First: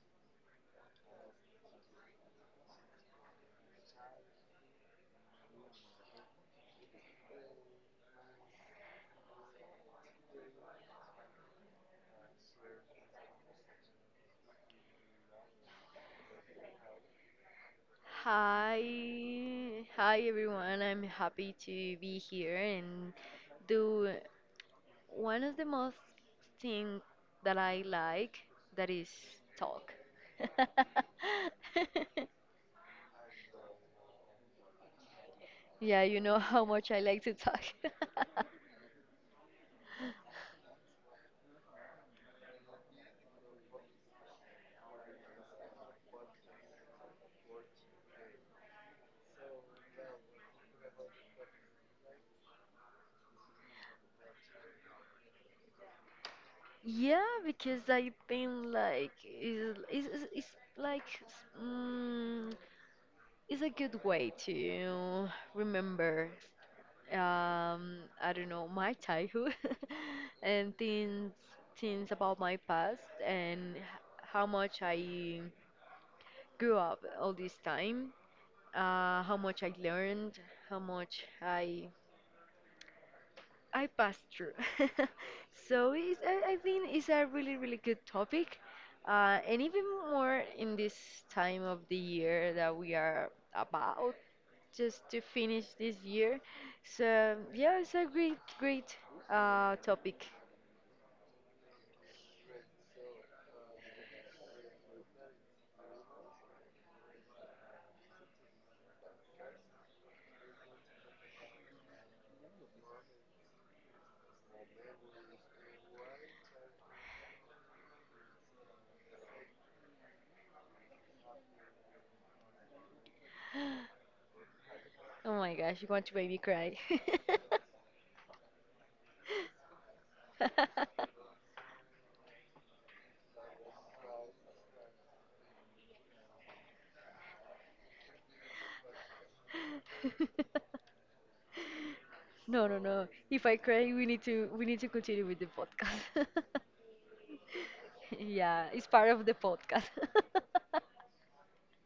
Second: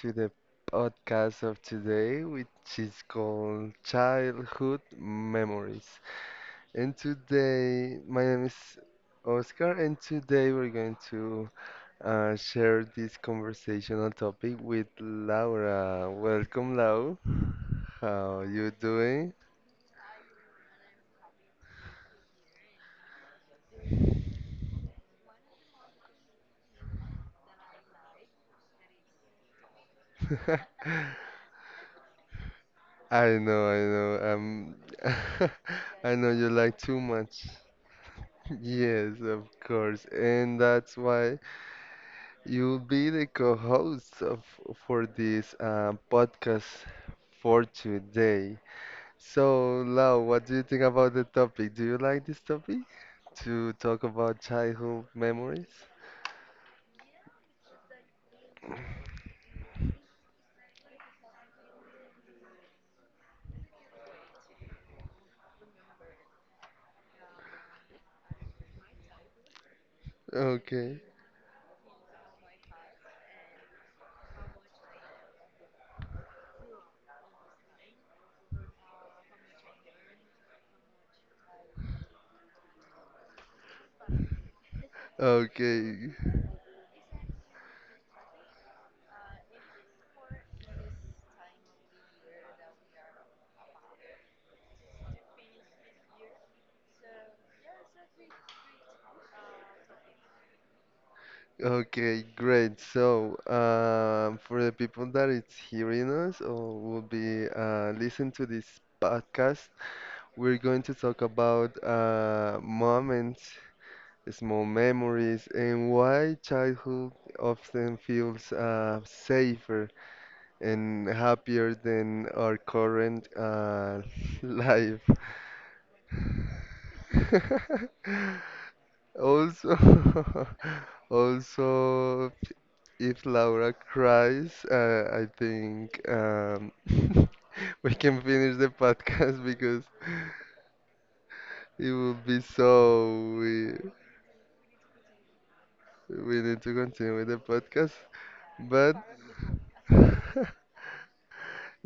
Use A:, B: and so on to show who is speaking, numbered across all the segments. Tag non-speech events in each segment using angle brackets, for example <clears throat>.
A: to the podcast of today, which is called Childhood Memories. And today, my name is Oscar, and today we're going to share this conversational topic with Laura. Welcome, Lau. How you doing?
B: Hi, hi everyone. I'm happy to be here and do one of the most thing that I like that is talk.
A: <laughs>
B: <laughs>
A: I know, I know. <laughs>
B: Yeah,
A: I
B: you
A: know
B: know
A: you
B: how
A: like
B: much
A: too
B: I like to
A: much.
B: talk. <laughs>
A: Yes, of course. And that's why you'll be the co-host of for this podcast for today. So, Lau, what do you think about the topic? Do you like this topic to talk about childhood memories?
B: Yeah, because I think like is like mm, it's a good way to remember I don't know, my childhood <laughs> and
A: Okay,
B: things about my past and how much I grew up all this time, how much I learned, how much I passed through. <laughs> So
A: okay,
B: I think it's a really really good topic, and even more in this time of the year that we are about. Just to finish this year. So yeah, it's a great, great topic.
A: okay, great. So, for the people that is hearing us or will be listening to this podcast, we're going to talk about moments small memories, and why childhood often feels safer and happier than our current <laughs> life.
B: Oh my gosh, you want to make me cry.
A: <laughs> Also, <laughs>
B: <laughs>
A: also, if Laura cries, I think <laughs> we can finish the podcast <laughs> because it would be
B: No, no, no.
A: so
B: If I
A: we
B: cry, we need to continue with the podcast.
A: we need to
B: <laughs>
A: continue with the podcast.
B: Yeah, it's
A: But
B: part of the podcast.
A: <laughs>
B: <laughs>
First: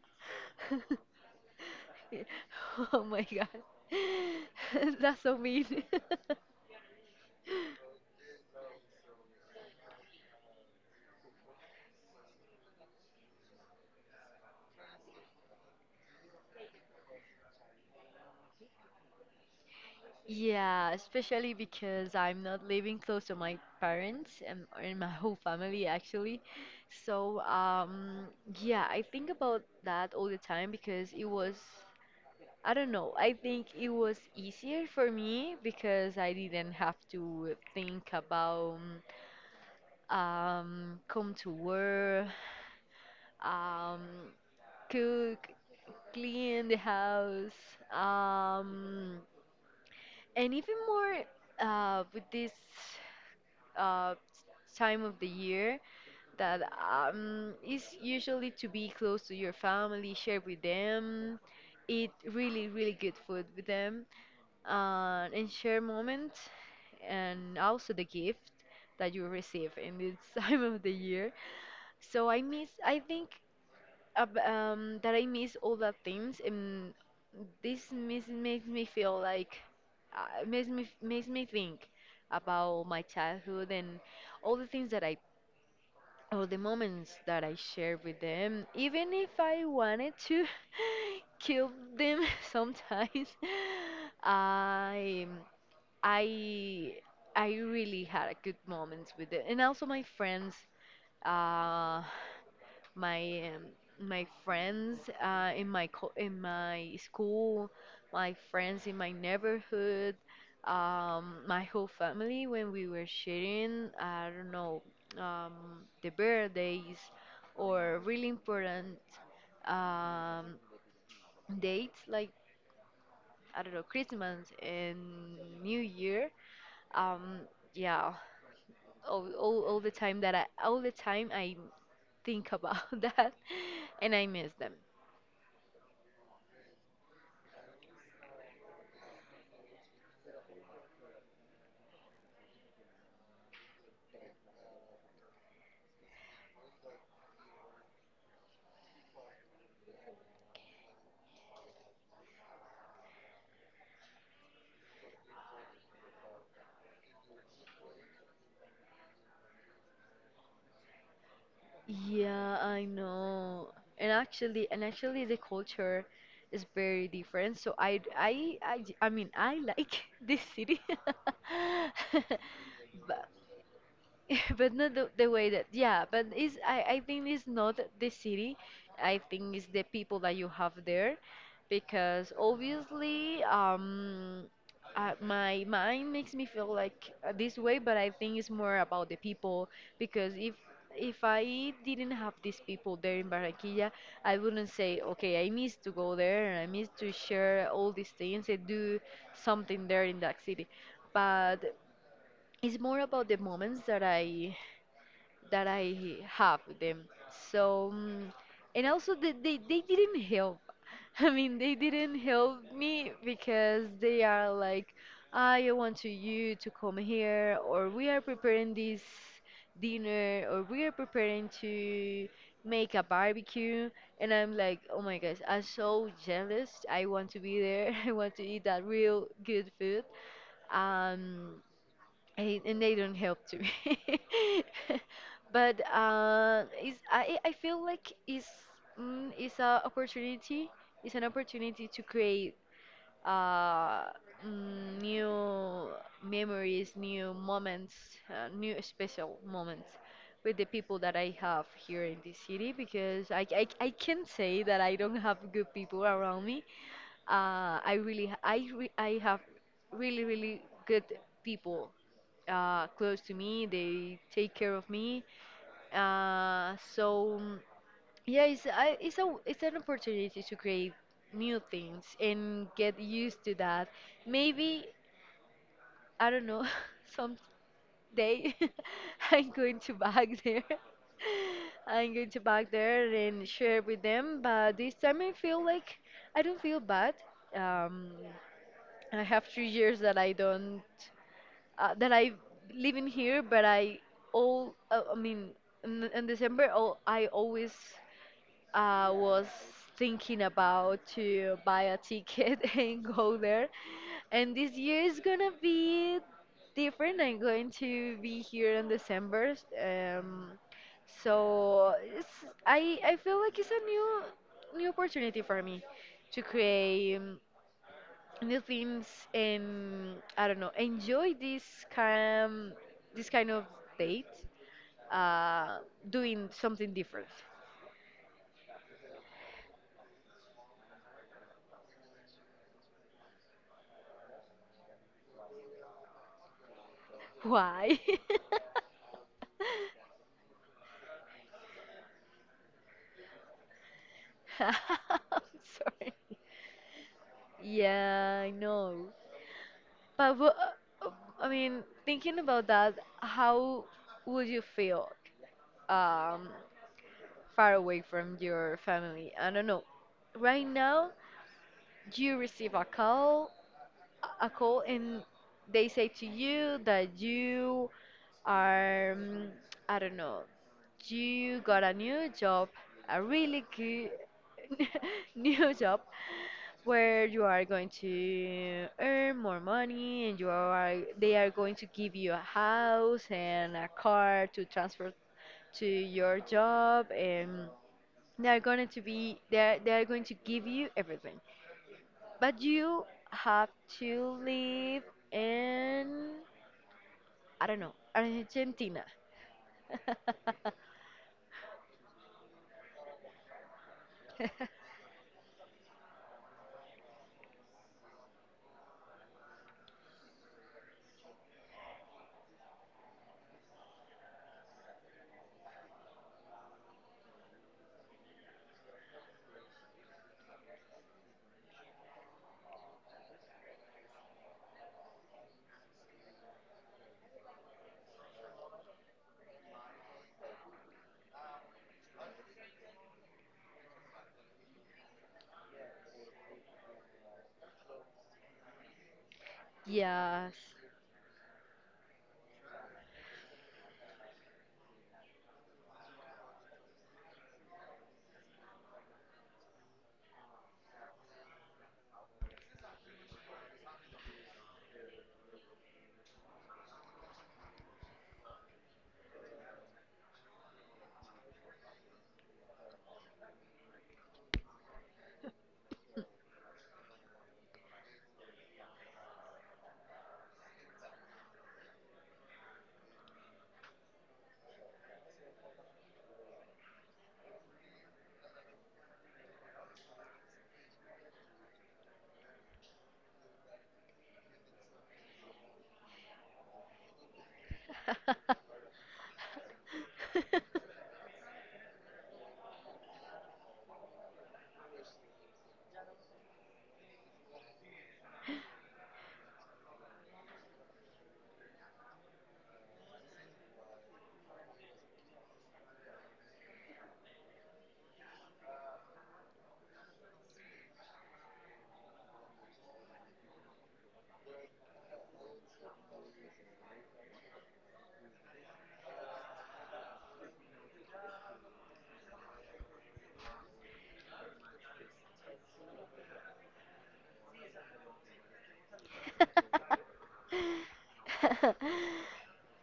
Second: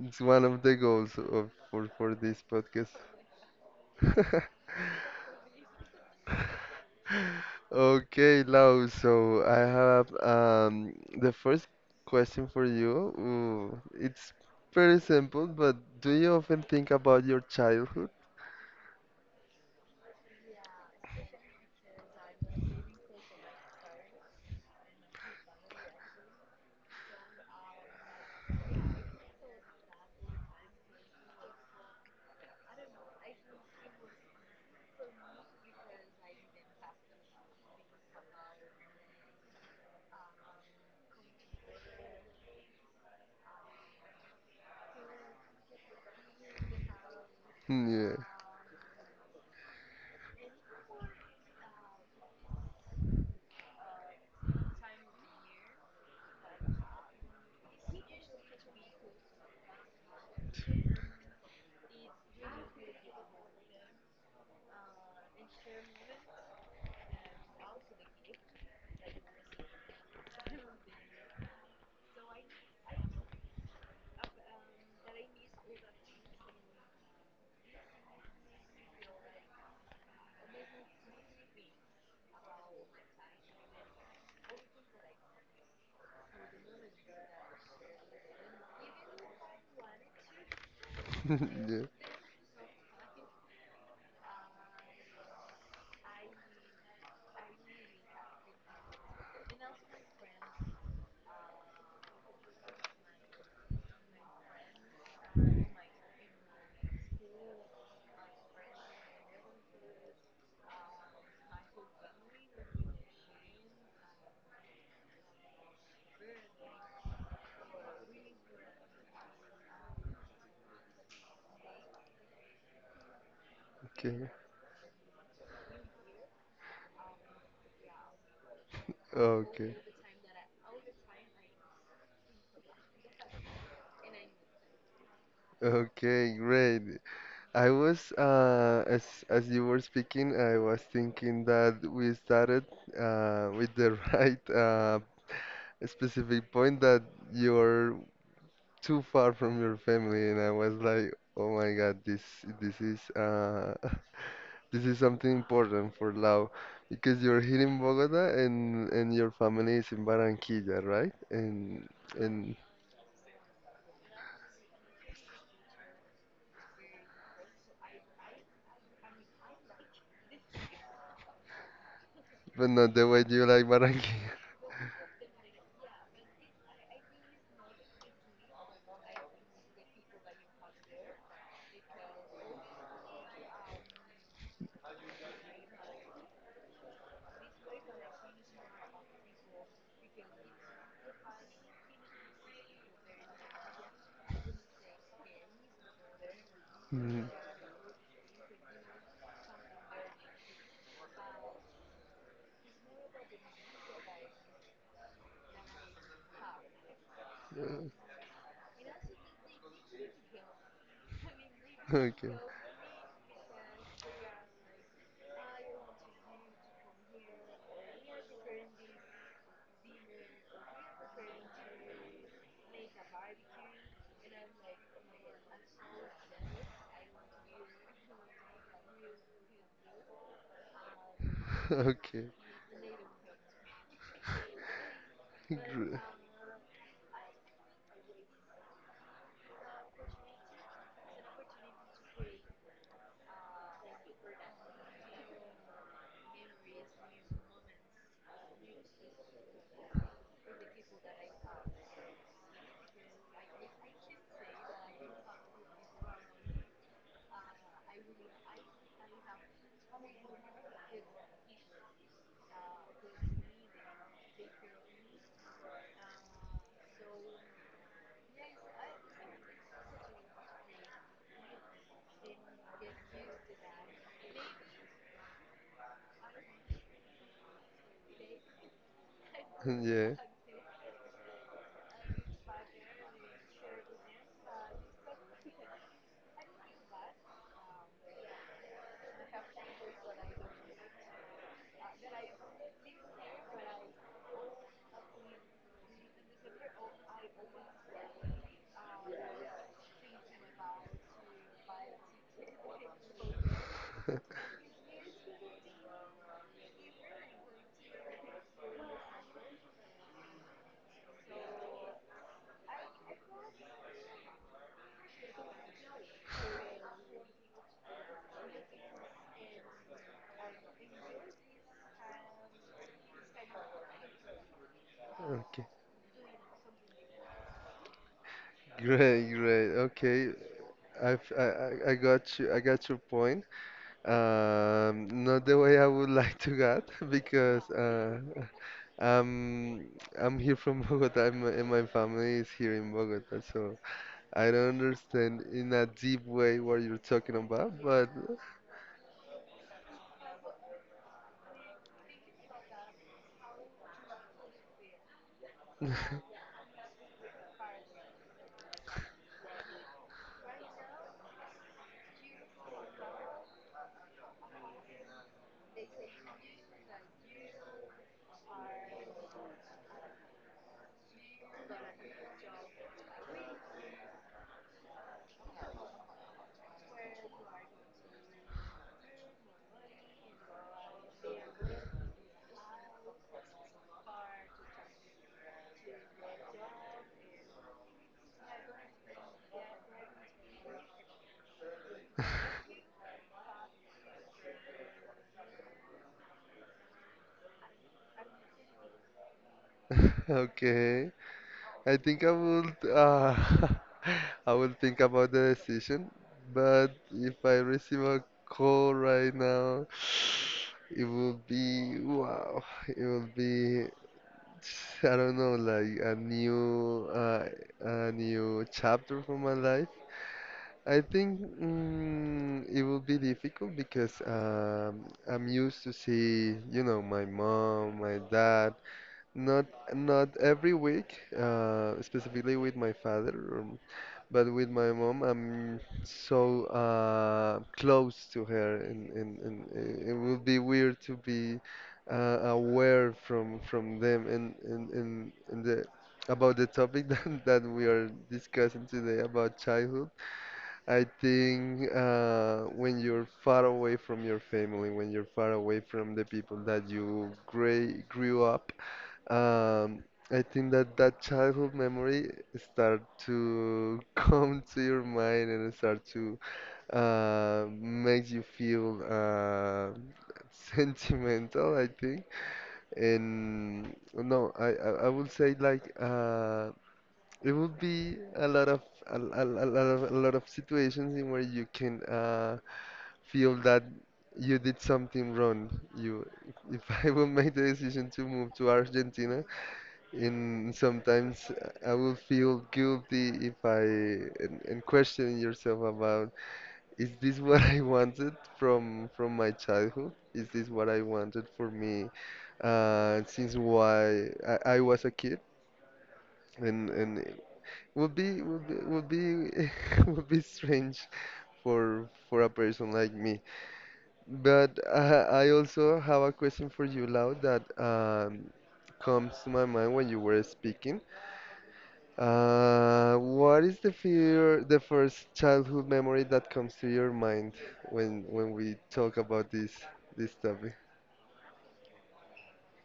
A: it's one of the goals of for this
B: <laughs>
A: podcast.
B: Oh my God.
A: <laughs>
B: <laughs> That's so mean. <laughs>
A: Okay, Lau, so I have the first question for you. Ooh, it's pretty simple, but do you often think about your childhood?
B: Yeah, especially because I'm not living close to my parents and my whole family actually. So, yeah, I think about that all the time because I don't know, I think it was easier for me because I didn't have to think about come to work, um, cook, clean the house,
A: Yeah.
B: um, and even more with this uh, time of the year that is usually to be close to your family, share with them, eat really, really good food with them, and share moments, and also the gift that you receive in this <laughs> time of the year. So I think that I miss all the things, and this miss, makes me feel like makes me think about my childhood and all the things that I all the moments that I shared with them, even if I wanted to <laughs>
A: <laughs>
B: kill
A: Yeah.
B: them <laughs> sometimes. I I I really had a good moments with it, and also my friends. Uh, my friends in my in my school, my friends in my neighborhood, my whole family when we were sharing I don't know the birthdays or really important um, dates like I don't know
A: Okay.
B: Christmas and New Year. Um, yeah,
A: Okay.
B: all the time that I all the time I think about <laughs> that and I miss them.
A: Okay, great. I was as you were speaking, I was thinking that we started with the <laughs> right specific point that you're too far from your family, and I was like, oh my God, this is <laughs> this is something important for Lau because you're here in Bogota and your family is in Barranquilla, right? And
B: Yeah, I know. And actually, the culture is very different. So I mean, I like <laughs> this city, <laughs>
A: but not the way
B: but,
A: you like Barranquilla.
B: <laughs>
A: <laughs>
B: but not the, the way that yeah but I think it's not the city. I think it's the people that you have there because obviously my mind makes me feel like this way but I think it's more about the people because if I didn't have these people there in Barranquilla, I wouldn't say okay I miss to go there and I miss to
A: Mm,
B: share all these things and do something there in that city but it's more about the moments that I have them. So, mm, and also they didn't help. <laughs> I mean, they didn't
A: okay,
B: help me because they are like, I want to you to come here, or we are preparing this dinner, or we are preparing to make a barbecue. And I'm like, oh my gosh, I'm so jealous. I want to be there. <laughs> I want to eat that real good food. Um,
A: <laughs> okay.
B: and they don't help to me. <laughs> But
A: Gr-
B: is I feel like is a opportunity. It's an opportunity to create uh mm, new memories new moments new special moments with the people that I have here in this city because I can say that I don't have good people around me I have really really good people close to me. They take care of me. So mm, yeah, it's a it's an opportunity to create new things and get used to that. Maybe I don't know <laughs> Some day <laughs> I'm
A: <laughs>
B: going to
A: yeah.
B: back there. <laughs> I'm going to back there and share with them. But this time I feel like I don't feel bad. Um, I have 3 years that I don't that I live in here, but I mean in December I always was thinking about to buy a ticket <laughs> and go there,
A: <laughs>
B: and this year is gonna be different. I'm going to be here in December, um, so it's, I feel like it's a new opportunity for me to create. Um, new things and I don't know, enjoy kind this kind of date,
A: Okay.
B: uh, doing something different.
A: Great, great. Okay. I've, I got you. I got your point. Not the way I would <laughs> like to get <laughs> because
B: Why? <laughs>
A: I'm I'm here from <laughs> Bogota and my family is here in Bogota, so I don't
B: I'm
A: understand in a
B: sorry.
A: deep way what you're talking about. But
B: Yeah, I know. But uh, I mean, thinking about that, how would you feel um, far away from your family? I don't know. Right now, you receive a call and they say to you that you are I don't know you got a new job a really good <laughs> new job where you are going to earn more money and you are they are going to give you a house and a car to transfer to your job and they are going to give you everything but you have to live in, I don't know, Argentina.
A: <laughs>
B: <laughs>
A: okay. I think I would <laughs> I will think about the decision, but if I receive a call right now, <sighs> it will be wow. It will be I don't know, like a new chapter for my life. I think it will be difficult because I'm used to see, you know, my mom, my dad, not not every week, specifically with my father, um, but with my mom, I'm so close to her, and it would
B: Yes.
A: be weird to be aware from them and the, about the topic <laughs> that we are discussing today about childhood. I think when you're far away from your family, when you're far away from the people that you grew up um, I think that that childhood memory start to <laughs> come to your mind and start to make you feel <laughs> sentimental, I think. And no, I would say like it would be a lot of a lot of a lot of situations in where you can feel that you did something wrong. You, if <laughs> I would make the decision to move to
B: <laughs>
A: Argentina.
B: <laughs>
A: And sometimes I will feel guilty if I and question yourself about is this what I wanted from my childhood? Is this what I wanted for me since why I was a kid? And it would be <laughs> would be strange for a person like me. But I also have a question for you, Lau, that comes to my mind when you were speaking. What is the fear, the first childhood memory that comes to your mind when we talk about this this topic?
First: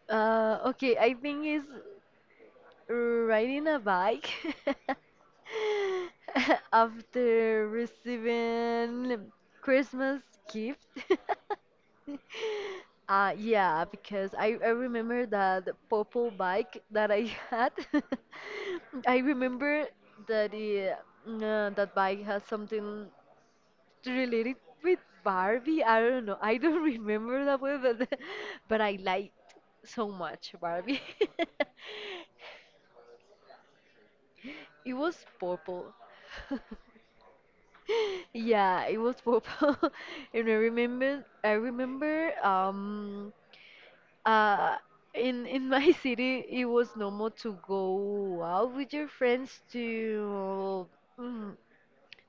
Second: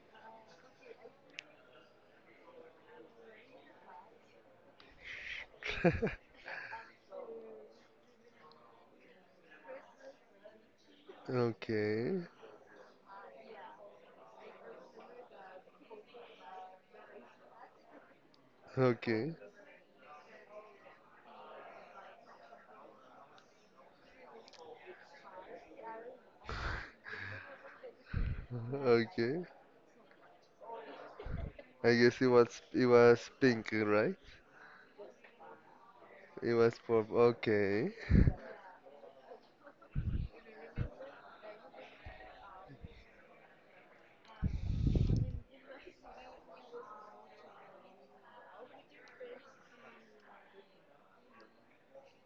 B: Uh, okay, I think it's riding a bike
A: <laughs>
B: <laughs> after receiving Christmas gift.
A: Okay,
B: <laughs> Yeah, because I remember that purple bike that I had. <laughs> I
A: okay,
B: remember that it, that bike has something related with Barbie. I don't know. I don't <laughs> remember that way, but <laughs> but I liked
A: okay.
B: so much Barbie.
A: I guess
B: <laughs>
A: it was pink, right?
B: It was purple.
A: It was
B: <laughs>
A: purple. Okay,
B: Yeah, it was purple. <laughs> And I remember uh in my <laughs> city it was normal to go out with your friends to mm,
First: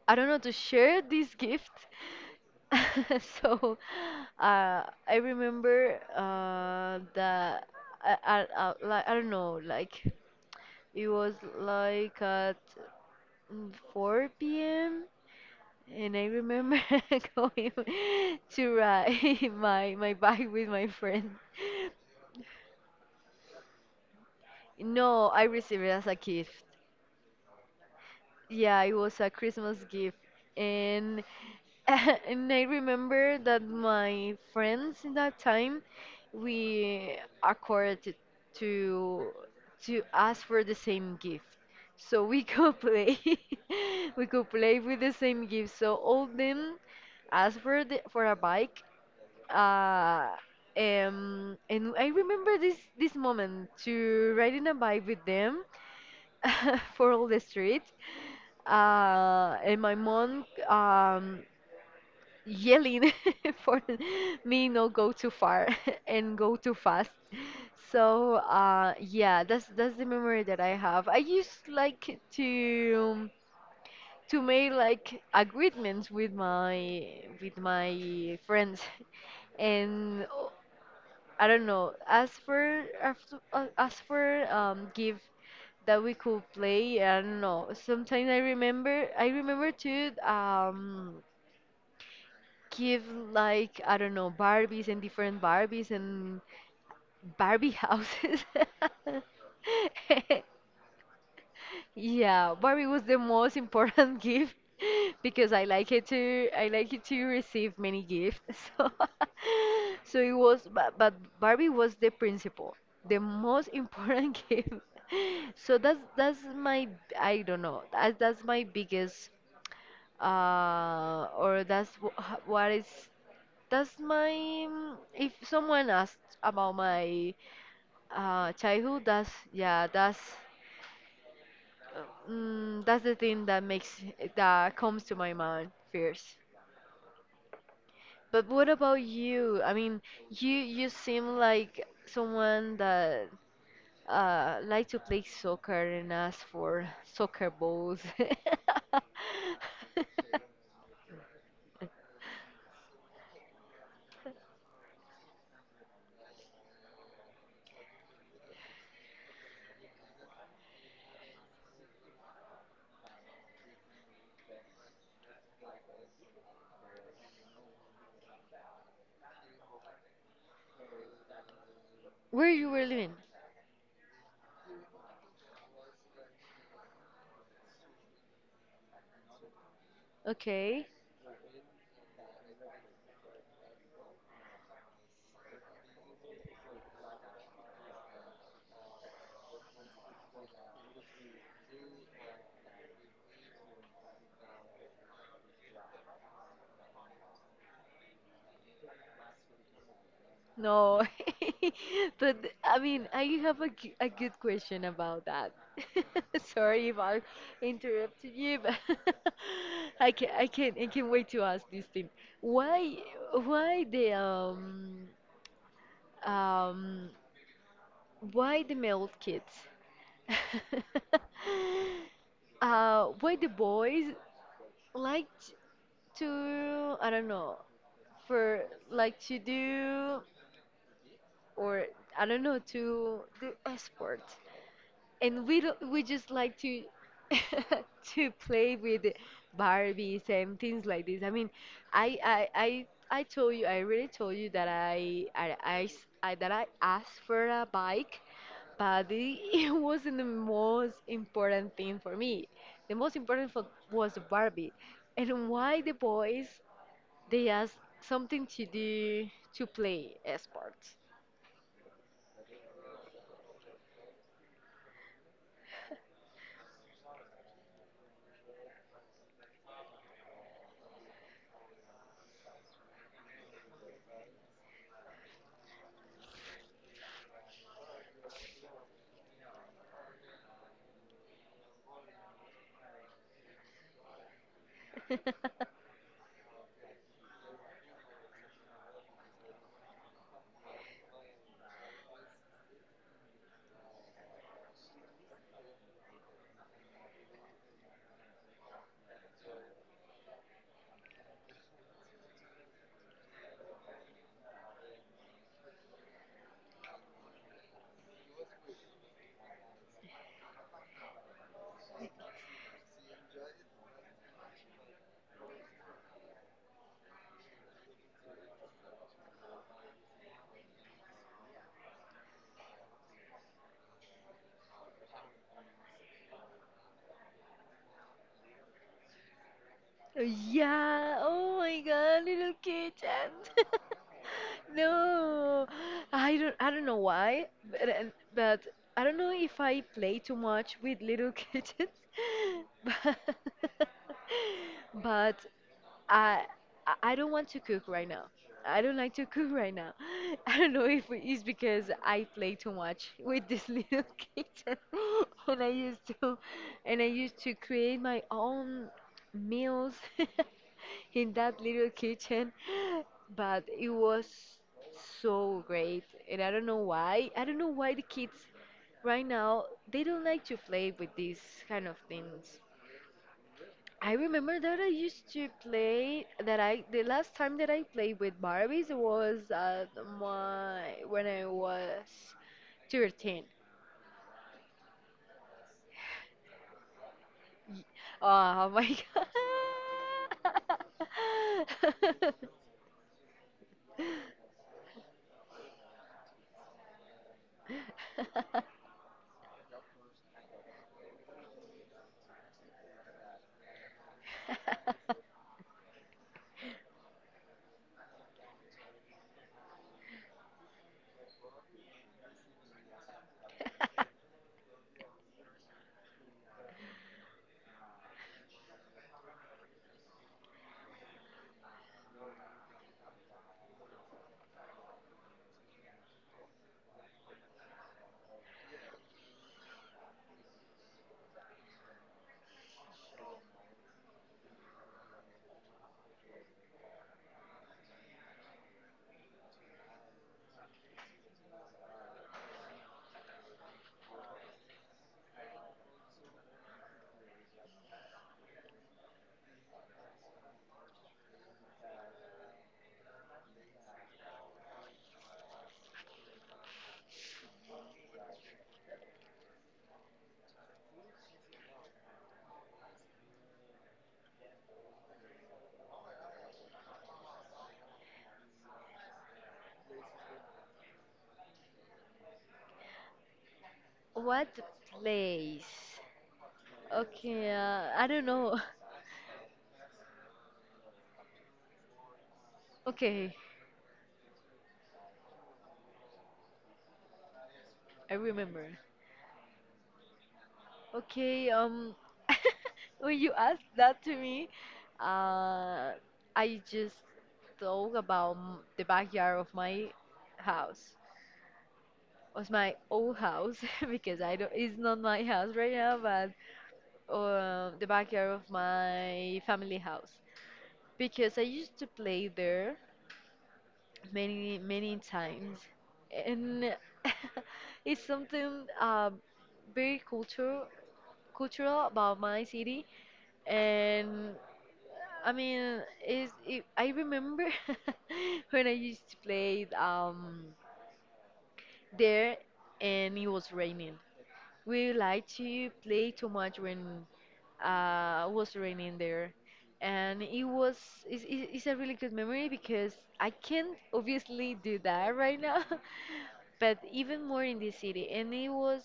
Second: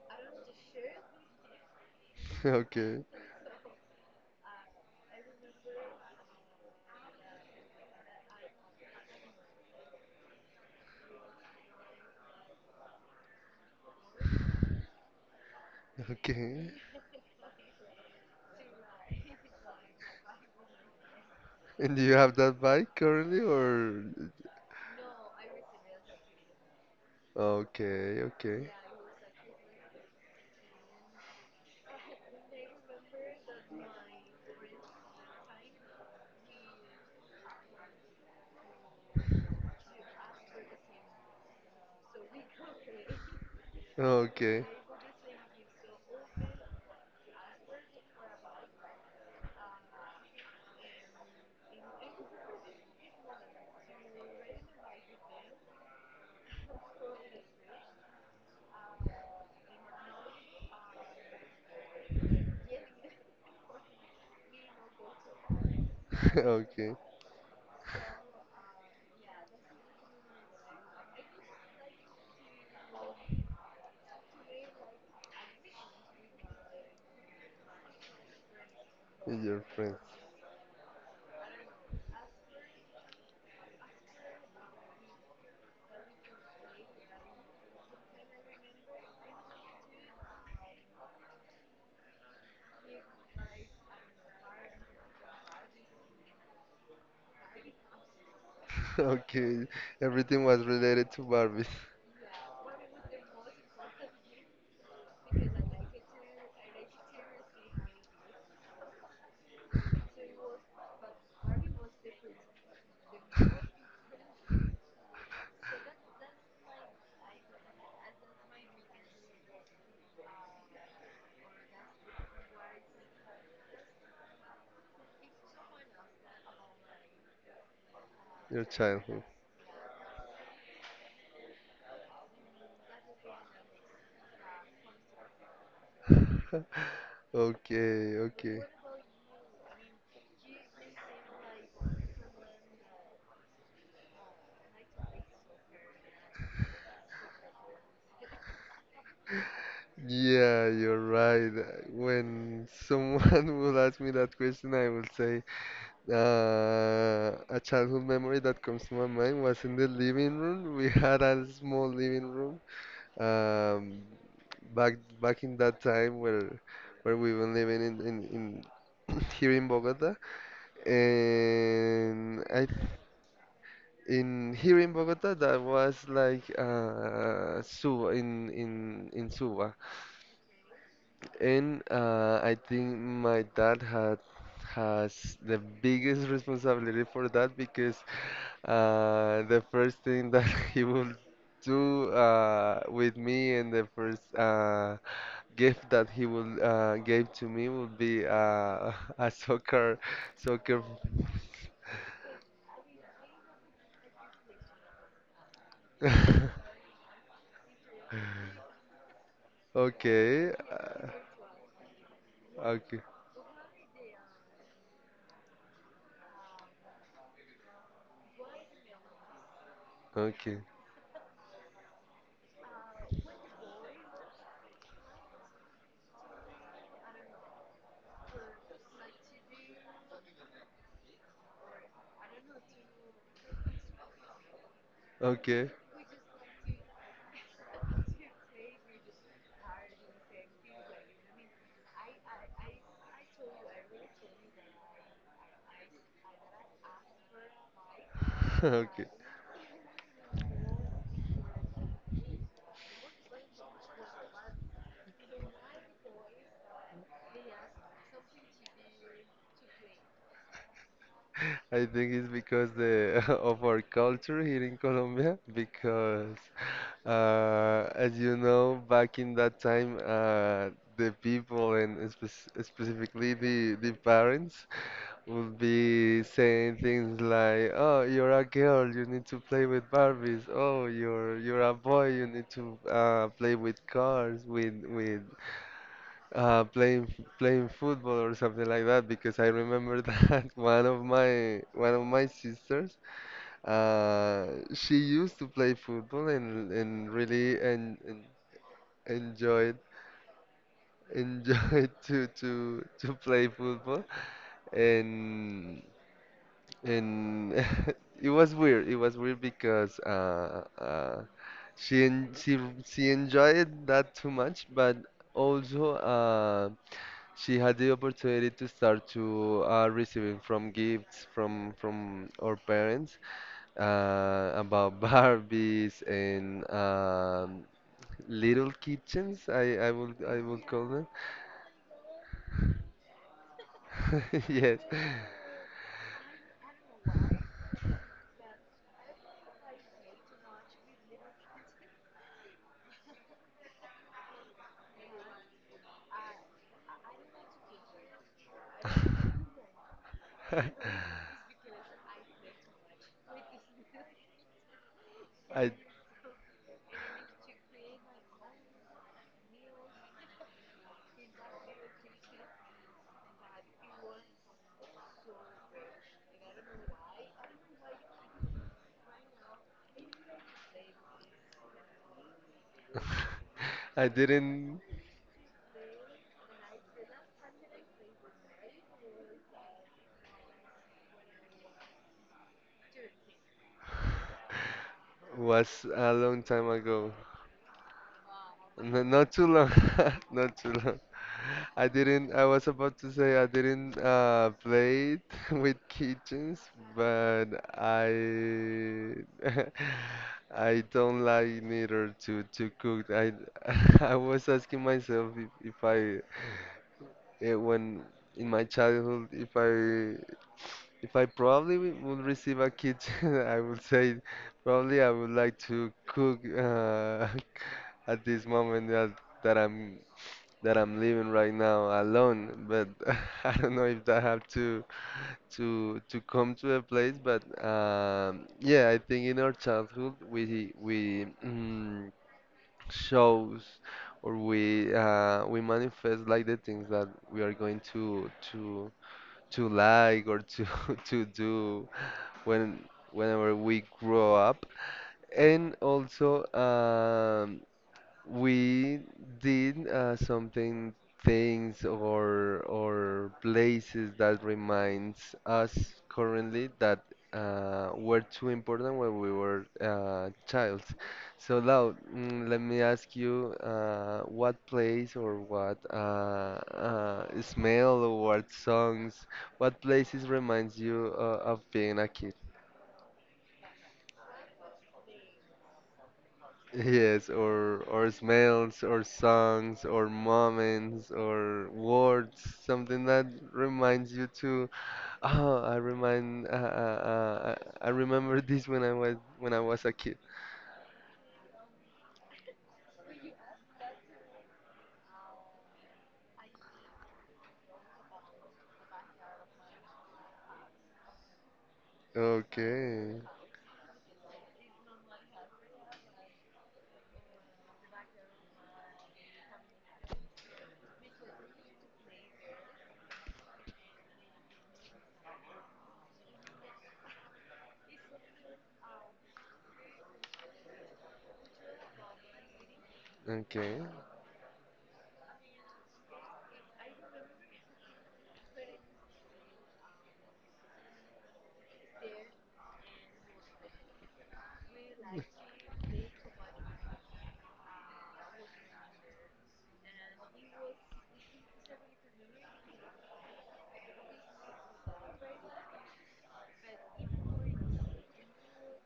B: I don't know to share this gift.
A: <laughs> okay,
B: <laughs> So uh I remember that I like I don't know like it was like at mm, 4 p.m. and I
A: okay.
B: remember <laughs> going to ride <laughs> my bike with my friend.
A: And do you have that bike currently, or
B: No, I received it as a gift.
A: okay, okay,
B: Yeah, it was a Christmas gift. And <laughs> and I remember that my friends in that time we accorded to to ask for the same gift. So we could play <laughs> we could
A: okay,
B: play with the same gift. So all of them asked for for a bike. Uh and I remember this moment to riding a bike with them <laughs> for all the street. And my mom yelling <laughs> for me not go too far <laughs> and
A: <laughs>
B: go too
A: okay?
B: fast. So yeah, that's the memory that I have. I used like to make like agreements with my friends
A: And
B: <laughs>
A: your friends.
B: and o- I don't know. As for give that we could play, I don't know. Sometimes I remember to give like I don't know Barbies and different Barbies and Barbie houses.
A: <laughs> Okay, everything was
B: <laughs>
A: related to Barbies,
B: Yeah, but it was the most important <laughs> gift because I like it to receive many gifts. <laughs> So, but Barbie was the principal, the most important <laughs> gift. So that's my I don't know that's my biggest or that's wh- h- what is that's my mm, if someone asks about my
A: your
B: childhood
A: childhood.
B: that's yeah that's Mm, that's the thing that comes to my mind first.
A: Okay,
B: But
A: okay.
B: what about you? I mean, you seem like someone that like to play soccer and ask for soccer balls. <laughs>
A: Yeah, you're right. When someone <laughs> will ask me that question, I will say a childhood memory that comes to my mind was in the living room. We had a small living room um, back in that time where we were living in <coughs> <clears throat> here in Bogota, and
B: Where
A: I
B: you were living?
A: in here in Bogota that was like Suba in Suba
B: Okay.
A: and I think my dad had has the biggest <laughs> responsibility for that because the first thing that <laughs> he will do with me and the first gift that he will gave to me would be <laughs> a soccer soccer
B: No, <laughs> but I mean, I have a, a good question about that. <laughs>
A: <laughs>
B: Sorry if I interrupted you, but <laughs>
A: okay
B: I can wait to ask this thing. Why
A: okay
B: why the um um why the male kids?
A: okay
B: <laughs> Uh, why the boys like to I don't know for like to do or I don't know to do sport. And we
A: okay,
B: don't, we just like to <laughs> to play with Barbies and things like this. I mean, I I I, I told you, I really told you that I that I asked for a bike,
A: <laughs> okay.
B: but <laughs> it wasn't the most important thing for me. The most important for, was the Barbie, and why the boys they ask something to do to play sports.
A: I think it's because the <laughs> of our culture here in Colombia, because as you know, back in that time, the people and spec- specifically the parents <laughs> would be saying things like, "Oh, you're a girl, you need to play with Barbies. Oh, you're a boy, you need to play with cars, with
B: <laughs>
A: uh, playing playing football or something like that because I remember <laughs> that one of my sisters uh, she used to play football and enjoyed <laughs> to to play football and and <laughs> it was weird because she en she she enjoyed that too much but also. She had the opportunity to start to receiving from gifts from our parents about <laughs> Barbies and little kitchens. I will call them.
B: Yeah, oh my God, little kitchen. <laughs>
A: <laughs> Yes,
B: No, I don't know why, but, but I don't know if I play too much with little kitchens. <laughs> But, I I don't want to cook right now. I don't like to <laughs> cook right now. <laughs> I don't know if it's because I play too much with this little <laughs> kitchen <laughs> and I
A: I
B: used to, and I used to create my own meals <laughs> in that little kitchen, but it was so great, and I don't know why. I don't know why the kids right now they don't like to play with these kind of things.
A: I
B: I remember that
A: didn't
B: I used to play that I the last time that I played with Barbies was at my when I was 13.
A: was a long time ago.
B: Y- Oh my
A: No,
B: <laughs> god.
A: not too long, <laughs> not too long. I didn't. I was about to say I didn't play it <laughs> with kitchens, but I <laughs> I don't like neither to to cook. I <laughs> I was asking myself if I when in my childhood if I probably would receive a kitchen, <laughs> I would say probably I would like to cook <laughs> at this moment that I'm that I'm living right now alone. But <laughs> I don't know if that have to to come to a place. But yeah, I think in our childhood we shows or we manifest like the things that we are going to to like or to <laughs> to do when whenever we grow up. And also, we did something things or places that reminds us currently that were too important when we were child. So now, let me ask you, what place or what smell or what songs, what places reminds you of being a kid?
B: What place?
A: Yes,
B: Okay, I
A: or
B: don't know. <laughs>
A: smells, or songs, or moments, or words, something that
B: Okay,
A: reminds you to, oh, I remind, I
B: I
A: remember this
B: remember.
A: when I was a kid.
B: Okay, <laughs> when you asked that to me, uh, I just thought about the backyard of my house, was my old
A: Okay,
B: house <laughs> because I don't, it's not my house right now, but the backyard of my family house because I used to play there many many times, and <laughs> it's something very cultural about my city,
A: okay.
B: and I mean, is it, I remember <laughs> when I used to play there, and it was raining. We like to play too much when it was raining there, and it's it's a really good memory because I can't obviously do that right now, <laughs> but even more in this city, and it was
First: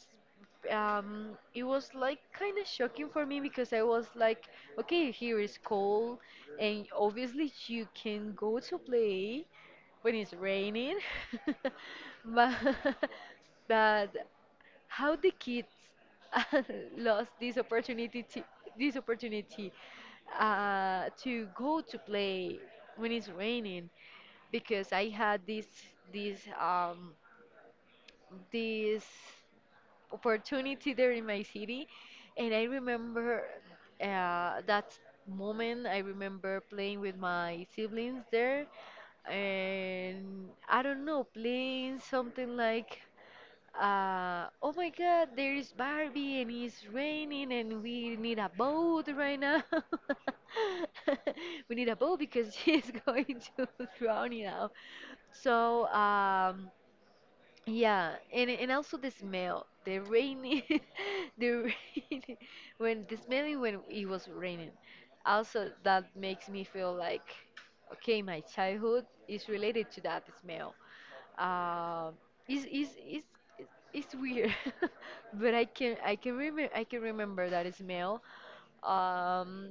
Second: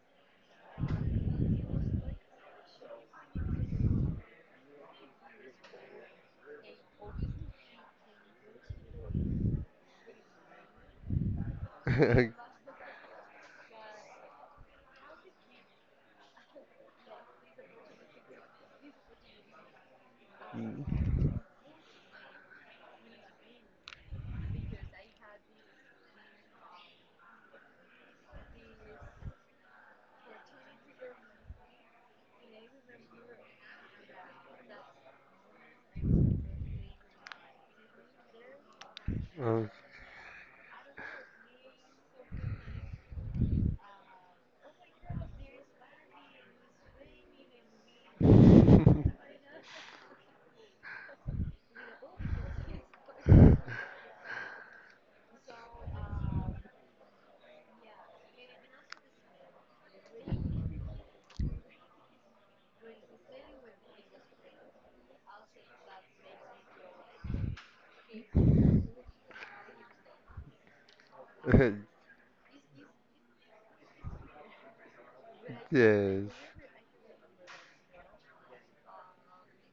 B: um, it was like kind of shocking for me because I was like, okay, here is cold, and obviously you can go to play when it's raining, <laughs> but.
A: <laughs>
B: <laughs> But how the kids <laughs> lost this opportunity to go to play when it's raining because I had this this opportunity there in my city and I remember that moment I remember playing with my siblings there
A: Oh.
B: and I don't know playing something like oh my god, there is Barbie and it's raining and we need a boat right now. <laughs> We need a boat because she's <laughs> going to drown now. So, yeah, and also the smell, the rainy, <laughs> the rainy, when the smelling when it was raining. Also, that makes me feel like, okay, my childhood is related to that smell.
A: <laughs>
B: Uh, is it's weird, <laughs> but
A: Yes.
B: I can remember that smell. Um,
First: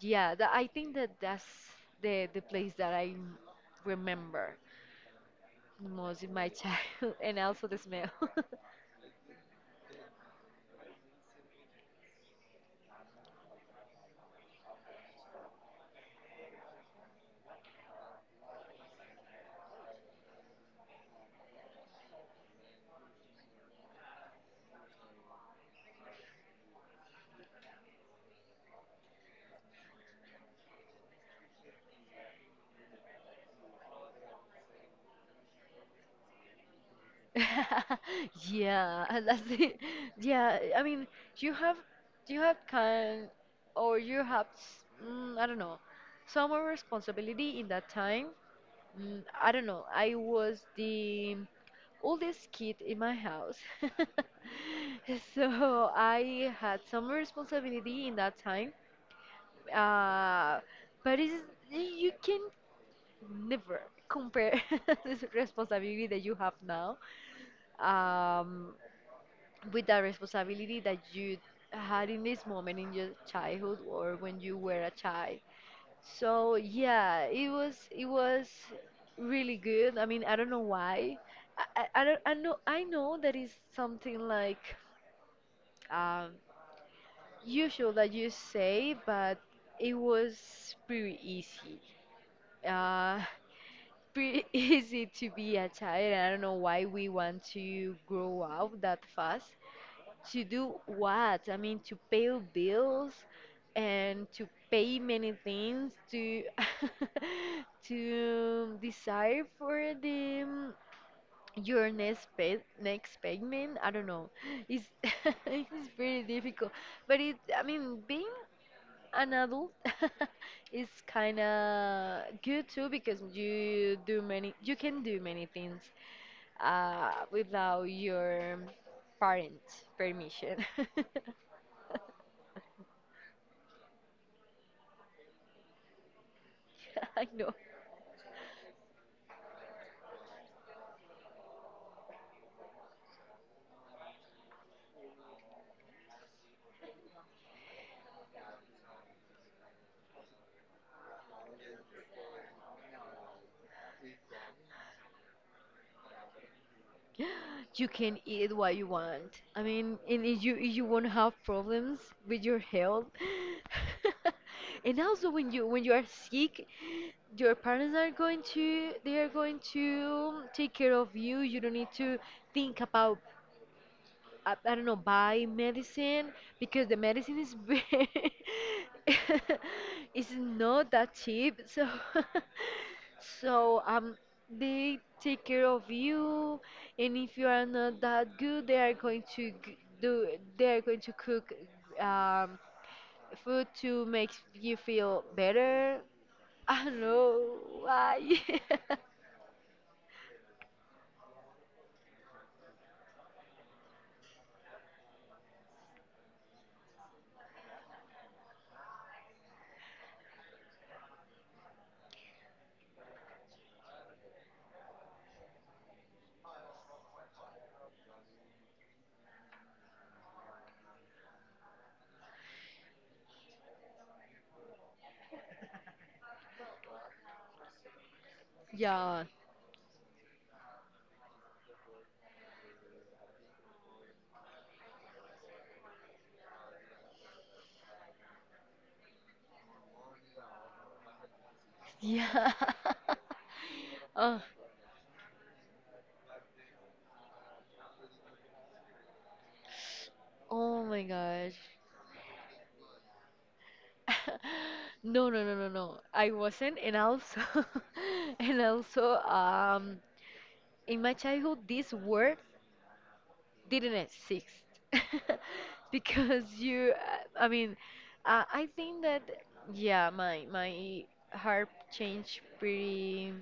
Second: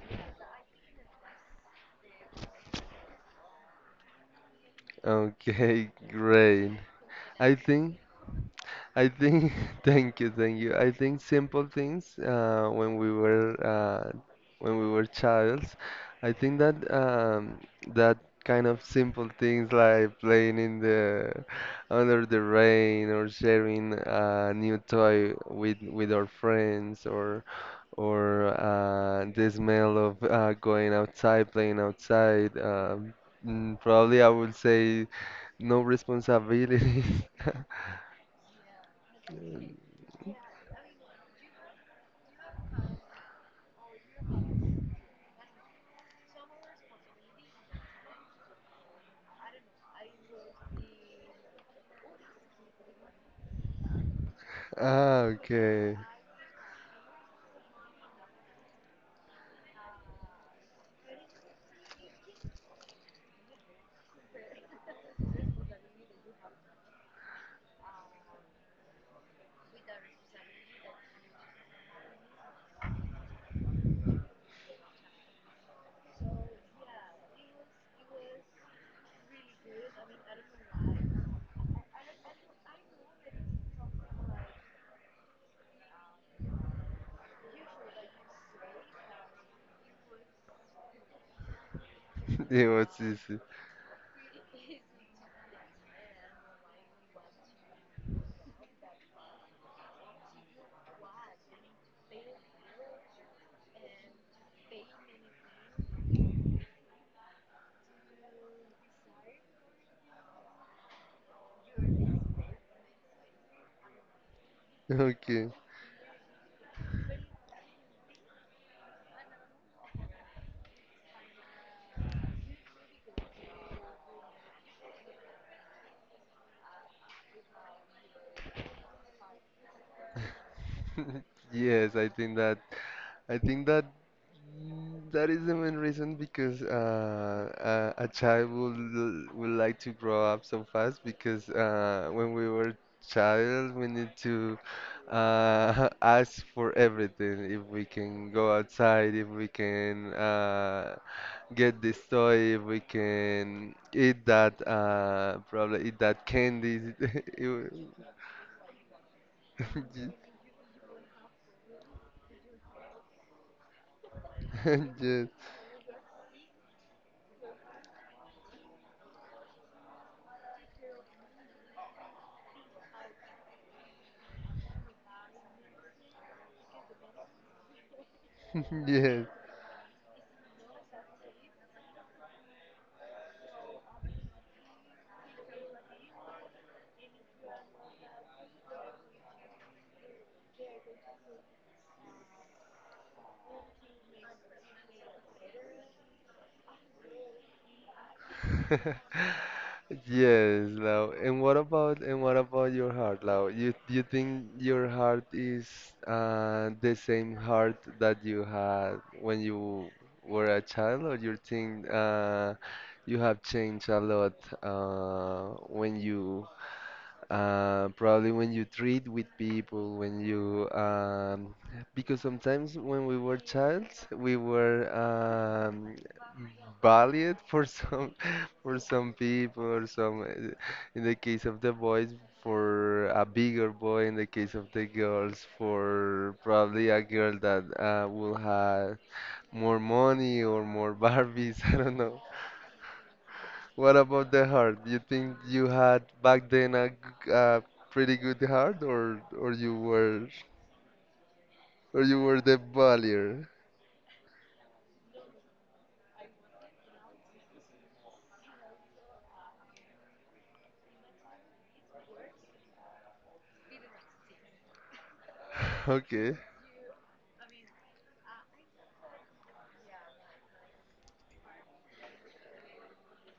B: yeah, that, I think that that's the place that I remember.
A: Okay,
B: Most in my
A: great.
B: child, <laughs> and
A: I
B: also the
A: think.
B: smell.
A: I think, <laughs> thank you, thank you. I think simple things when we were childs. I think that that kind of simple things like playing in the under the rain or sharing a new toy with our friends or the smell of going outside, playing outside. Probably I would say no responsibilities.
B: <laughs> Yeah, <laughs> that's it.
A: <laughs>
B: Yeah, I mean, you have you have kind or you have I don't know some more responsibility in that time. I don't know. I was the oldest kid in my house, <laughs>
A: Ah,
B: so
A: okay.
B: I had some responsibility in that time. Uh, but it's, you can never compare <laughs> this responsibility that you have now um, with the responsibility that you had in this moment in your childhood or when you were a child. So yeah, it was really good. I mean, I don't know why. I don't I know that is something like um, usual that you say, but it was pretty easy.
A: <laughs> It was
B: Uh,
A: easy.
B: pretty <laughs> easy to be a child. I don't know why we want to grow up that fast. To do what? I mean, to pay bills and to pay many things to <laughs> to desire for the your next payment. I don't know. It's <laughs>
A: Okay.
B: it's pretty difficult, but it. I mean, being an adult <laughs> is kind of good too because you can do many things without your parents' permission. <laughs> <laughs>
A: <laughs> Yes, I think that that is the main reason because
B: I know.
A: a child will like to grow up so fast because when we were child we need to <laughs> ask for everything if we can go outside if we can get this toy, if we can eat that, probably eat that candy. <laughs>
B: You can eat what you want. I mean, and
A: <laughs>
B: if you won't have problems with your health. <laughs> And
A: Yes,
B: also when you are sick, your parents are going to take care of you. You don't need to think about I don't know, buy medicine because the medicine is very,
A: <laughs> yes,
B: <laughs> it's not that cheap. So, <laughs> so they take care of you, and if you are not that good, they are going to cook um, food to make you feel better. <laughs> I don't know why. <laughs>
A: <laughs> yes, Lau. And what about your heart, Lau? You think your heart is the same heart that you had when you were a child, or you think you have changed a lot when you uh, probably when you treat with people, when you, because sometimes when we were child, we were bullied <laughs> for some
B: Yeah,
A: people, or some, in the case of the boys, for a bigger boy, in the case of the girls, for probably a girl that will have more money or more Barbies, <laughs> I don't know.
B: yeah. <laughs>
A: What about
B: Oh,
A: the heart? Do you think you had back then a, g- a pretty good heart,
B: oh my gosh.
A: or you were the bullier?
B: <laughs> No, no, no, no, no. I wasn't, and also, <laughs> and also, in my childhood, this word didn't exist <laughs>
A: <laughs> Okay,
B: because you, I mean, I think that yeah, my heart changed pretty.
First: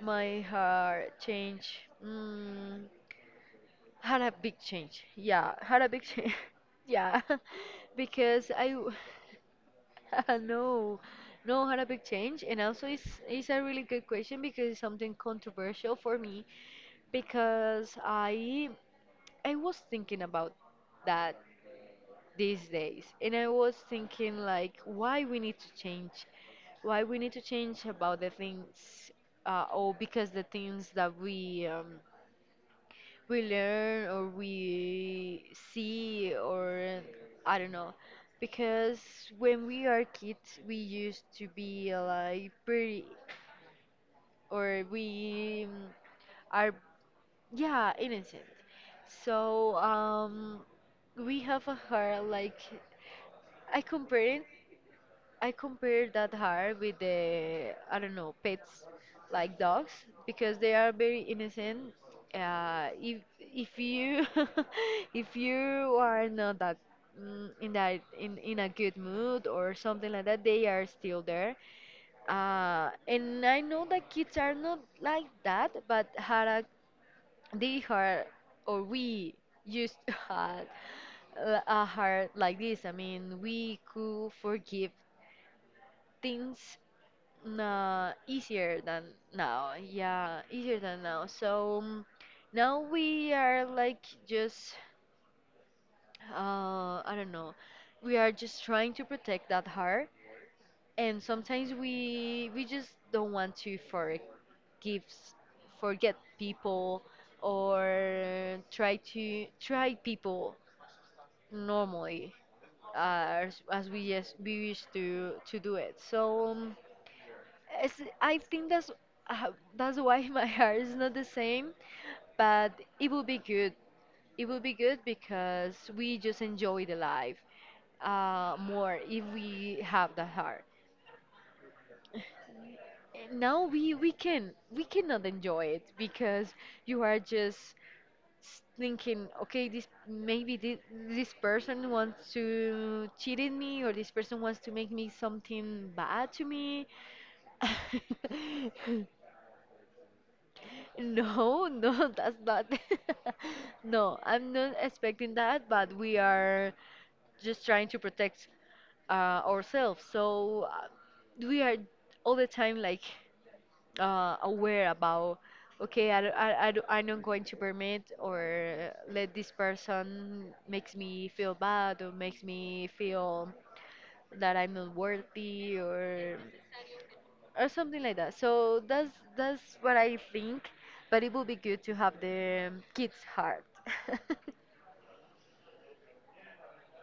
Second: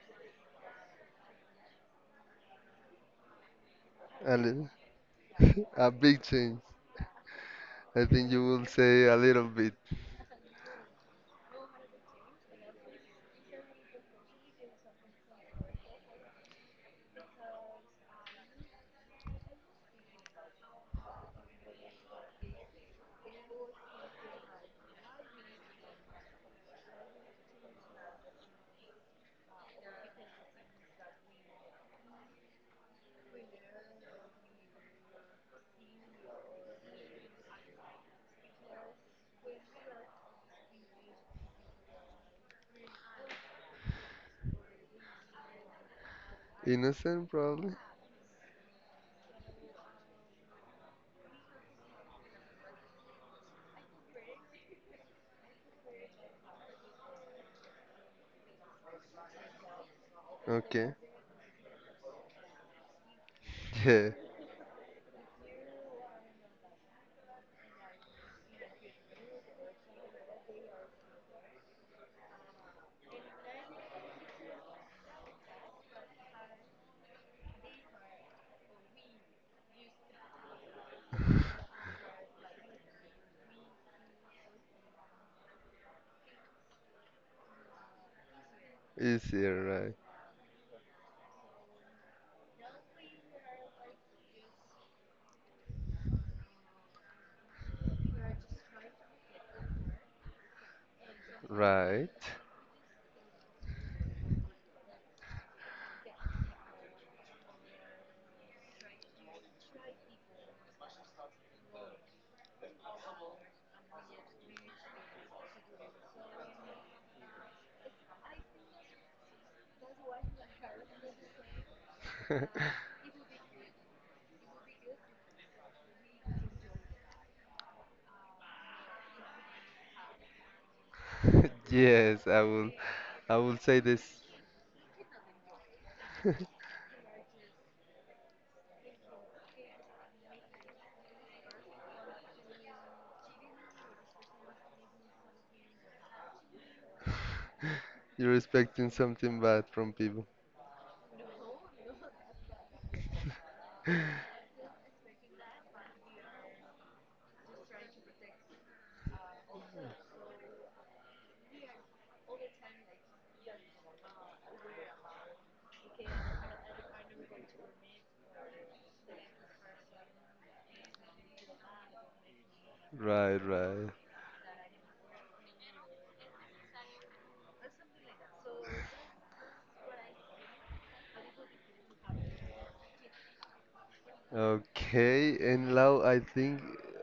B: My heart changed. Mm, had a
A: a,
B: big
A: li-
B: change. Yeah,
A: <laughs>
B: had
A: a
B: a big
A: big
B: change. <laughs>
A: change.
B: Yeah, <laughs>
A: I think you
B: because
A: will say a little bit
B: <laughs> no, no, had a big change, and also it's a really good question because it's something controversial for me, because I was thinking about that these days, and I was thinking like why we need to change, why we need to change about the things, or because the things that we learn or we see or I don't know. Because when we are kids, we used to be like pretty or we are
A: innocent, probably.
B: yeah innocent. So we have a heart like I compare it I compare that hard with the I don't know pets like dogs because they are
A: Okay,
B: very innocent. If
A: <laughs> yeah,
B: you <laughs> if you are not that in a good mood or something like that, they are still there. And I know that kids are not like that, but had a they are or we used to had a heart like this. I mean, we could forgive things easier than now.
A: easier,
B: Yeah, easier than now. So now we are like just, I don't know, we are just trying to protect that heart, and sometimes
A: right?
B: we just don't want to forgive, forget people, or try to try people normally as we used to do it. So. It's, I think uh, that's why <laughs> my heart is not the same,
A: Right.
B: but
A: <laughs>
B: it will be good. It will be good because we just enjoy the life more if we have the heart.
A: Yes, I will. I
B: And
A: will
B: now
A: say this.
B: we cannot enjoy it because you are just thinking, okay, this person wants to cheat on me or this person wants to make me something bad to me.
A: You're expecting
B: <laughs>
A: something bad from people.
B: No, <laughs> no, that's not. <laughs> No, I'm not expecting that, but we are just trying to protect ourselves. So we are all the time like aware about, okay, I'm not going to permit or let this person makes me feel bad or makes me
A: Right,
B: feel
A: right.
B: that I'm not worthy or something like that. So that's what I think. But it would be good to have the kids' heart. <laughs>
A: Okay, and Lau, I think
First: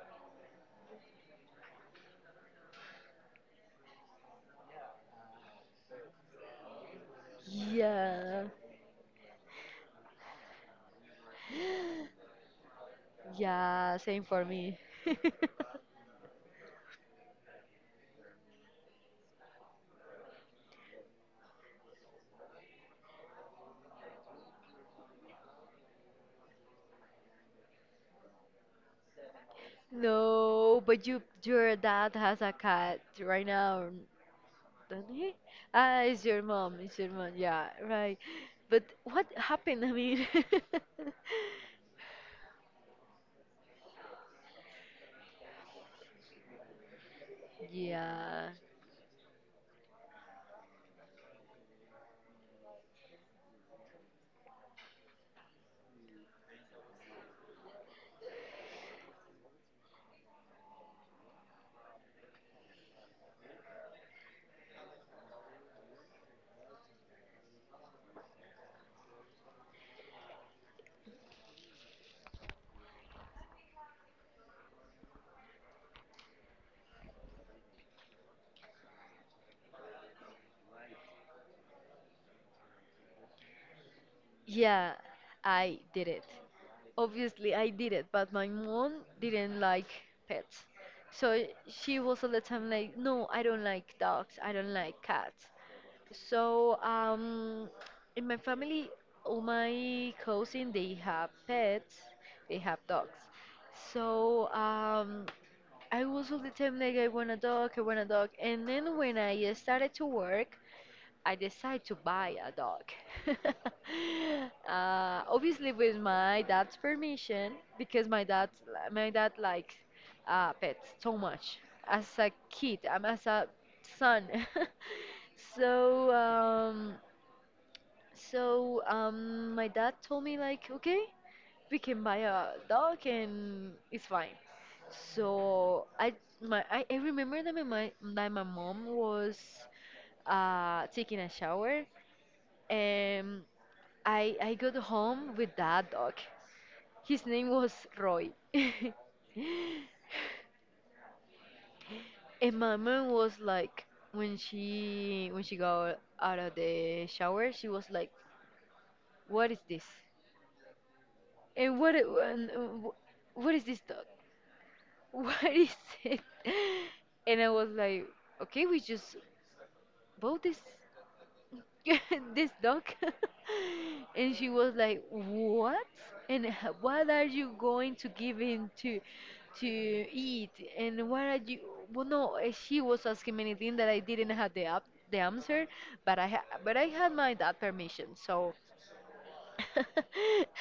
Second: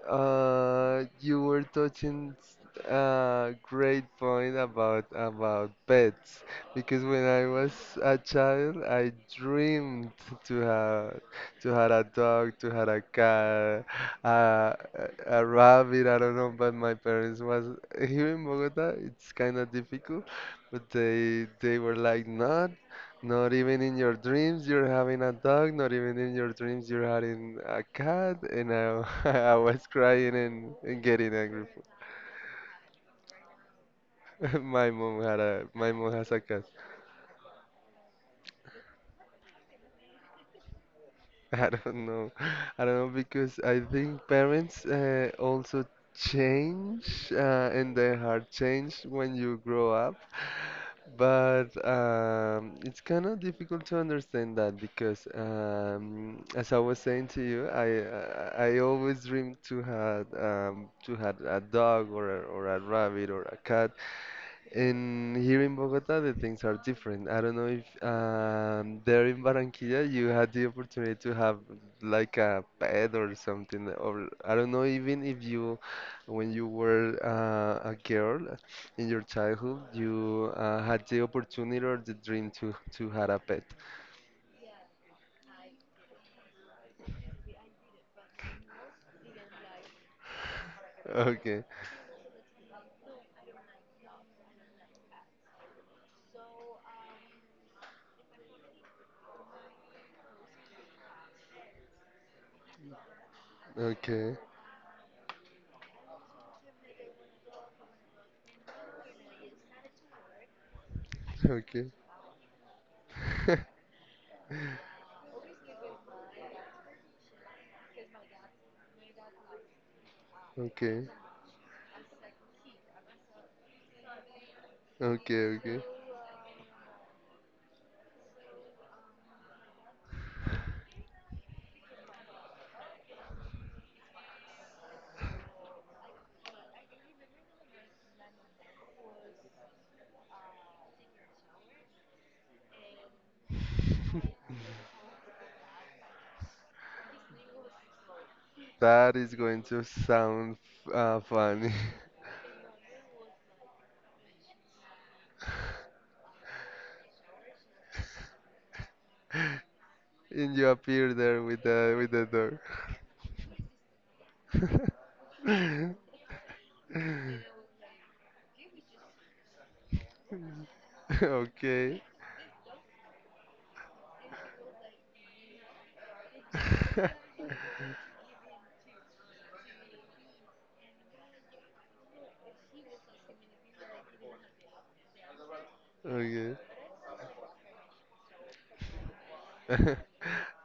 A: you were touching s- a great point about pets because when I was a
B: Yeah.
A: child, I dreamed to have to have a dog, to have a cat,
B: Yeah, same for me. <laughs>
A: a rabbit. I don't know, but my parents was here in Bogota. It's kind of difficult, but they were like, no, not even in your dreams you're having a dog, not even in your dreams you're having a cat. <laughs> I was crying
B: No,
A: and
B: but you
A: getting angry.
B: your dad has a cat right now,
A: <laughs> My
B: does not
A: mom
B: he?
A: had a, my
B: Ah,
A: mom
B: it's
A: has a
B: your
A: cat.
B: mom. It's your mom. Yeah, right. But what happened, I mean?
A: <laughs> I
B: <laughs>
A: don't know. I don't know because I think parents also change and their
B: Yeah.
A: heart change when you grow up. But it's kind of difficult to understand that because, as I was saying to you, I always dreamed to have a dog or or a rabbit or a cat, and here in Bogota, the things are different. I don't know if there in Barranquilla you had the opportunity to have like a pet or something, or I don't know, even if you, when you were a girl in your childhood, you had the opportunity or the dream to have a pet.
B: Yeah, I did it. Obviously, I did it, but my mom didn't like pets. So
A: Okay,
B: she was all the time like, no, I don't like dogs, I don't like cats. So, in my family, all my cousins, they have pets, they have dogs.
A: okay,
B: So, I was all the time like, I want a dog, I want a dog. And then when I started to work, I decided
A: okay,
B: to buy a dog. <laughs> Obviously, with my dad's permission, because my dad likes pets
A: okay,
B: so much. As a kid, I'm as a son.
A: okay,
B: <laughs>
A: okay.
B: so, um, so my dad told me like, okay, we can buy a dog and it's fine. So I remember that that my mom was taking a shower um, I got home with that dog. His name was Roy. <laughs>
A: That is going to sound funny.
B: And my mom was like, when she got out of the shower, she was like, "What is this?
A: <laughs> And you appear there
B: And
A: with the
B: and,
A: dog.
B: what is this dog?
A: <laughs>
B: <laughs> What is it?" And I was like, "Okay, we just bought this."
A: Okay.
B: <laughs> this dog <laughs> and she was like what and what are
A: <laughs>
B: you going to give him to eat and what are you well no she was asking many things that I didn't have the answer but
A: Okay.
B: but I had my dad permission so
A: <laughs>
B: <laughs>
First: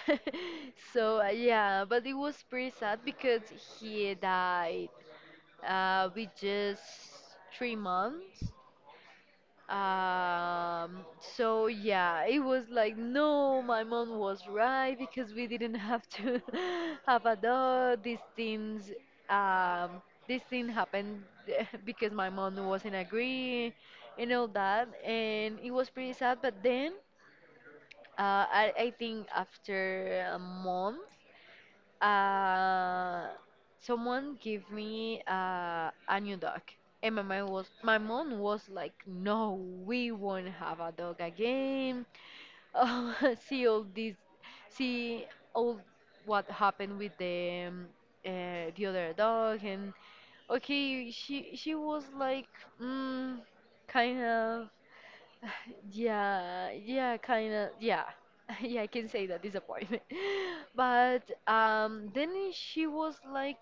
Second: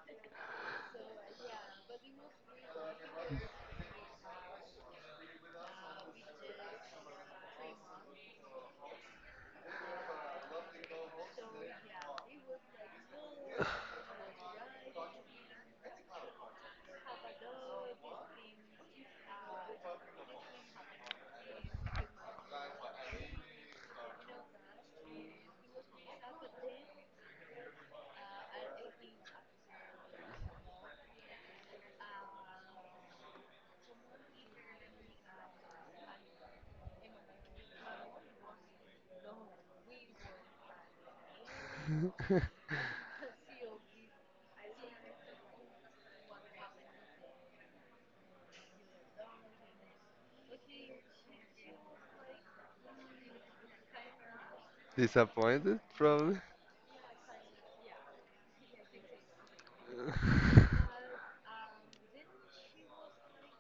B: so yeah but it was pretty sad because he died with just 3 months so yeah, it was like, no, my mom was right because we didn't have to <laughs> have a dog. Um, this thing happened <laughs> because my mom wasn't agree and all that, and it was pretty sad. But then, I think after a month uh, someone gave me a new dog. And my mom was like, "No, we won't have a dog again. Oh, <laughs> see all this, see all what happened with the other dog." And okay, she was like, mm, kind of
A: Disappointed,
B: <laughs>
A: probably.
B: yeah, yeah, kind of, yeah. <laughs> Yeah, I can say that disappointment. <laughs> But then she was like,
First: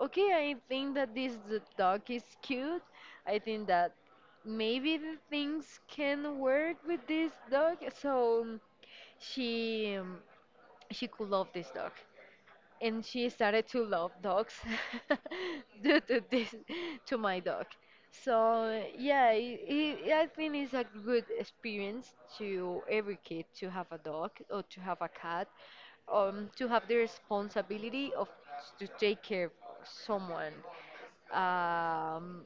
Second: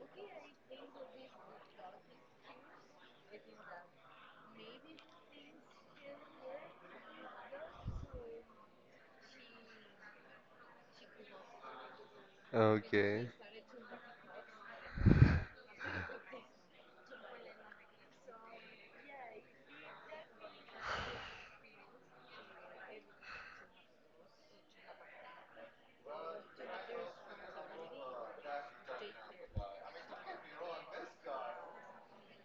B: okay, I think that this dog is cute. I think that maybe the things can work with this dog. So she um, she could love this dog and
A: Okay.
B: she started to love dogs <laughs> due to this to my dog so yeah I think it's a good experience to every kid to have a dog or to have a cat to have the responsibility of to take care of someone um,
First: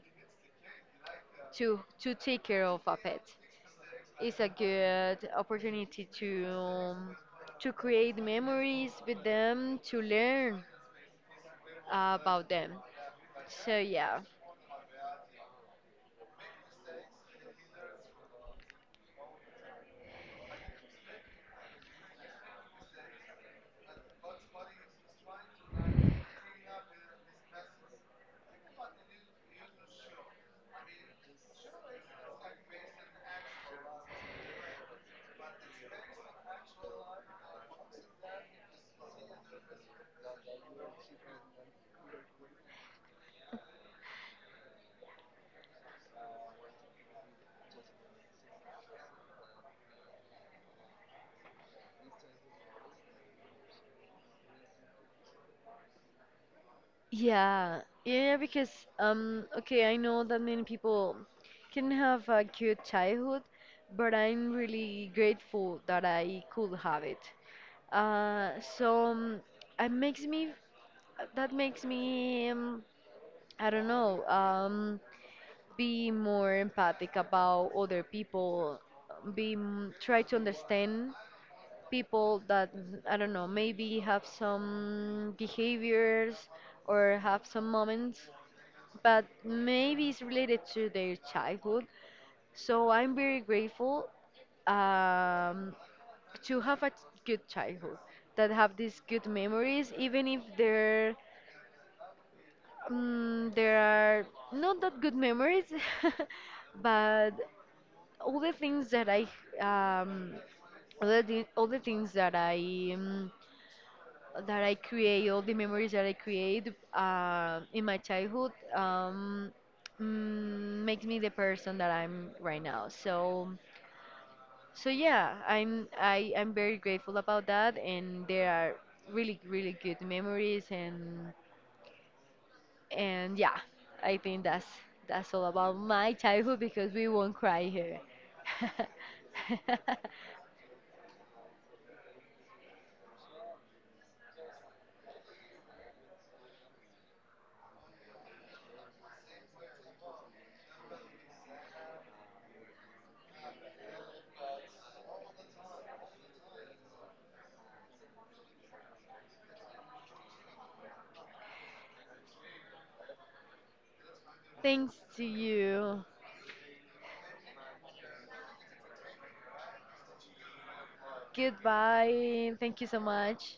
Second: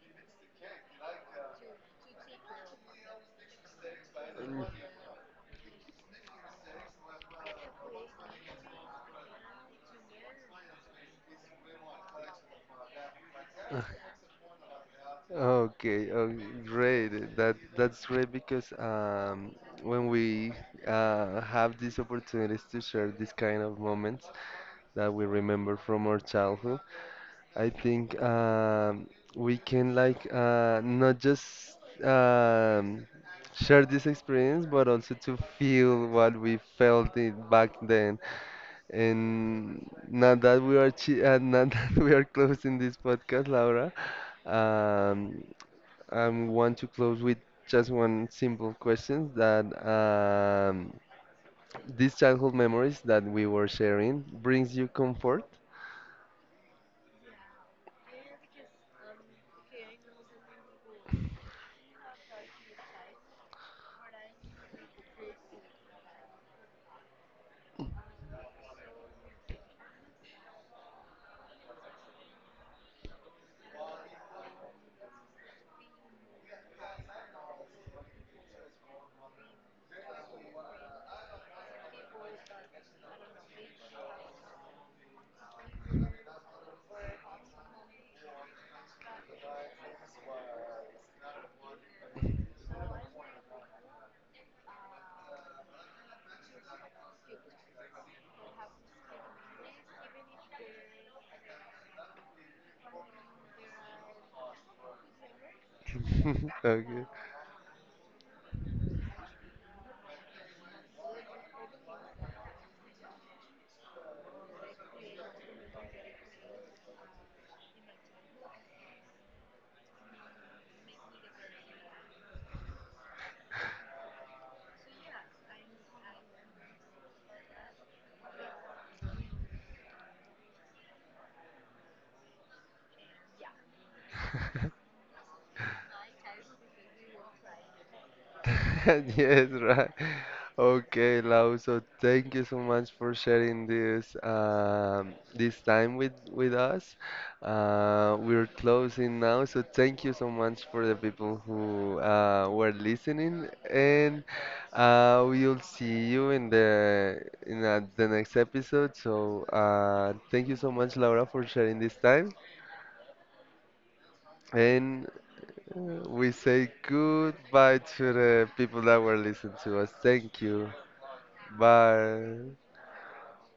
B: to take care of a pet it's a
A: Mm,
B: good opportunity to create memories with them to learn about them. So
A: <laughs>
B: yeah,
A: okay. Oh, great. That's great because when we have these opportunities to share these kind of moments that we remember from our childhood. I think we can like not just um, share this experience, but also to feel what we felt it back then. And now that we are chi <laughs> now that we are closing this podcast, Laura, um, I want to close with just one simple question that these childhood memories that we were sharing brings you comfort.
B: yeah, yeah. Because okay, I know that many people can have a good childhood, but I'm really grateful that I could have it. Uh, so um, it makes me that makes me um, I don't know be more empathic about other people, be try to understand people that I don't know, maybe have some behaviors or have some moments, but maybe it's related to their childhood. So I'm very grateful um, to have a good childhood that have these good memories, even if there there are not that good memories, <laughs>
A: <laughs> Okay.
B: but all the things that I um, all the things um, that I create, all the memories that I create in my childhood, makes me the person that I'm right now. So, so yeah, I'm very grateful about that, and there are really really good memories, and yeah, I think that's all about my childhood because we won't cry here.
A: <laughs> Yes, right.
B: <laughs>
A: Okay, Lau, so thank you so much for sharing this this time with us. We're closing now, so thank you so much for the people who were listening, and we'll see you in the next episode. So thank you so much, Laura, for sharing this time,
B: Thanks
A: and
B: to you.
A: we say goodbye to the people that were listening to us. Thank you. Bye.
B: Goodbye. Thank you so much.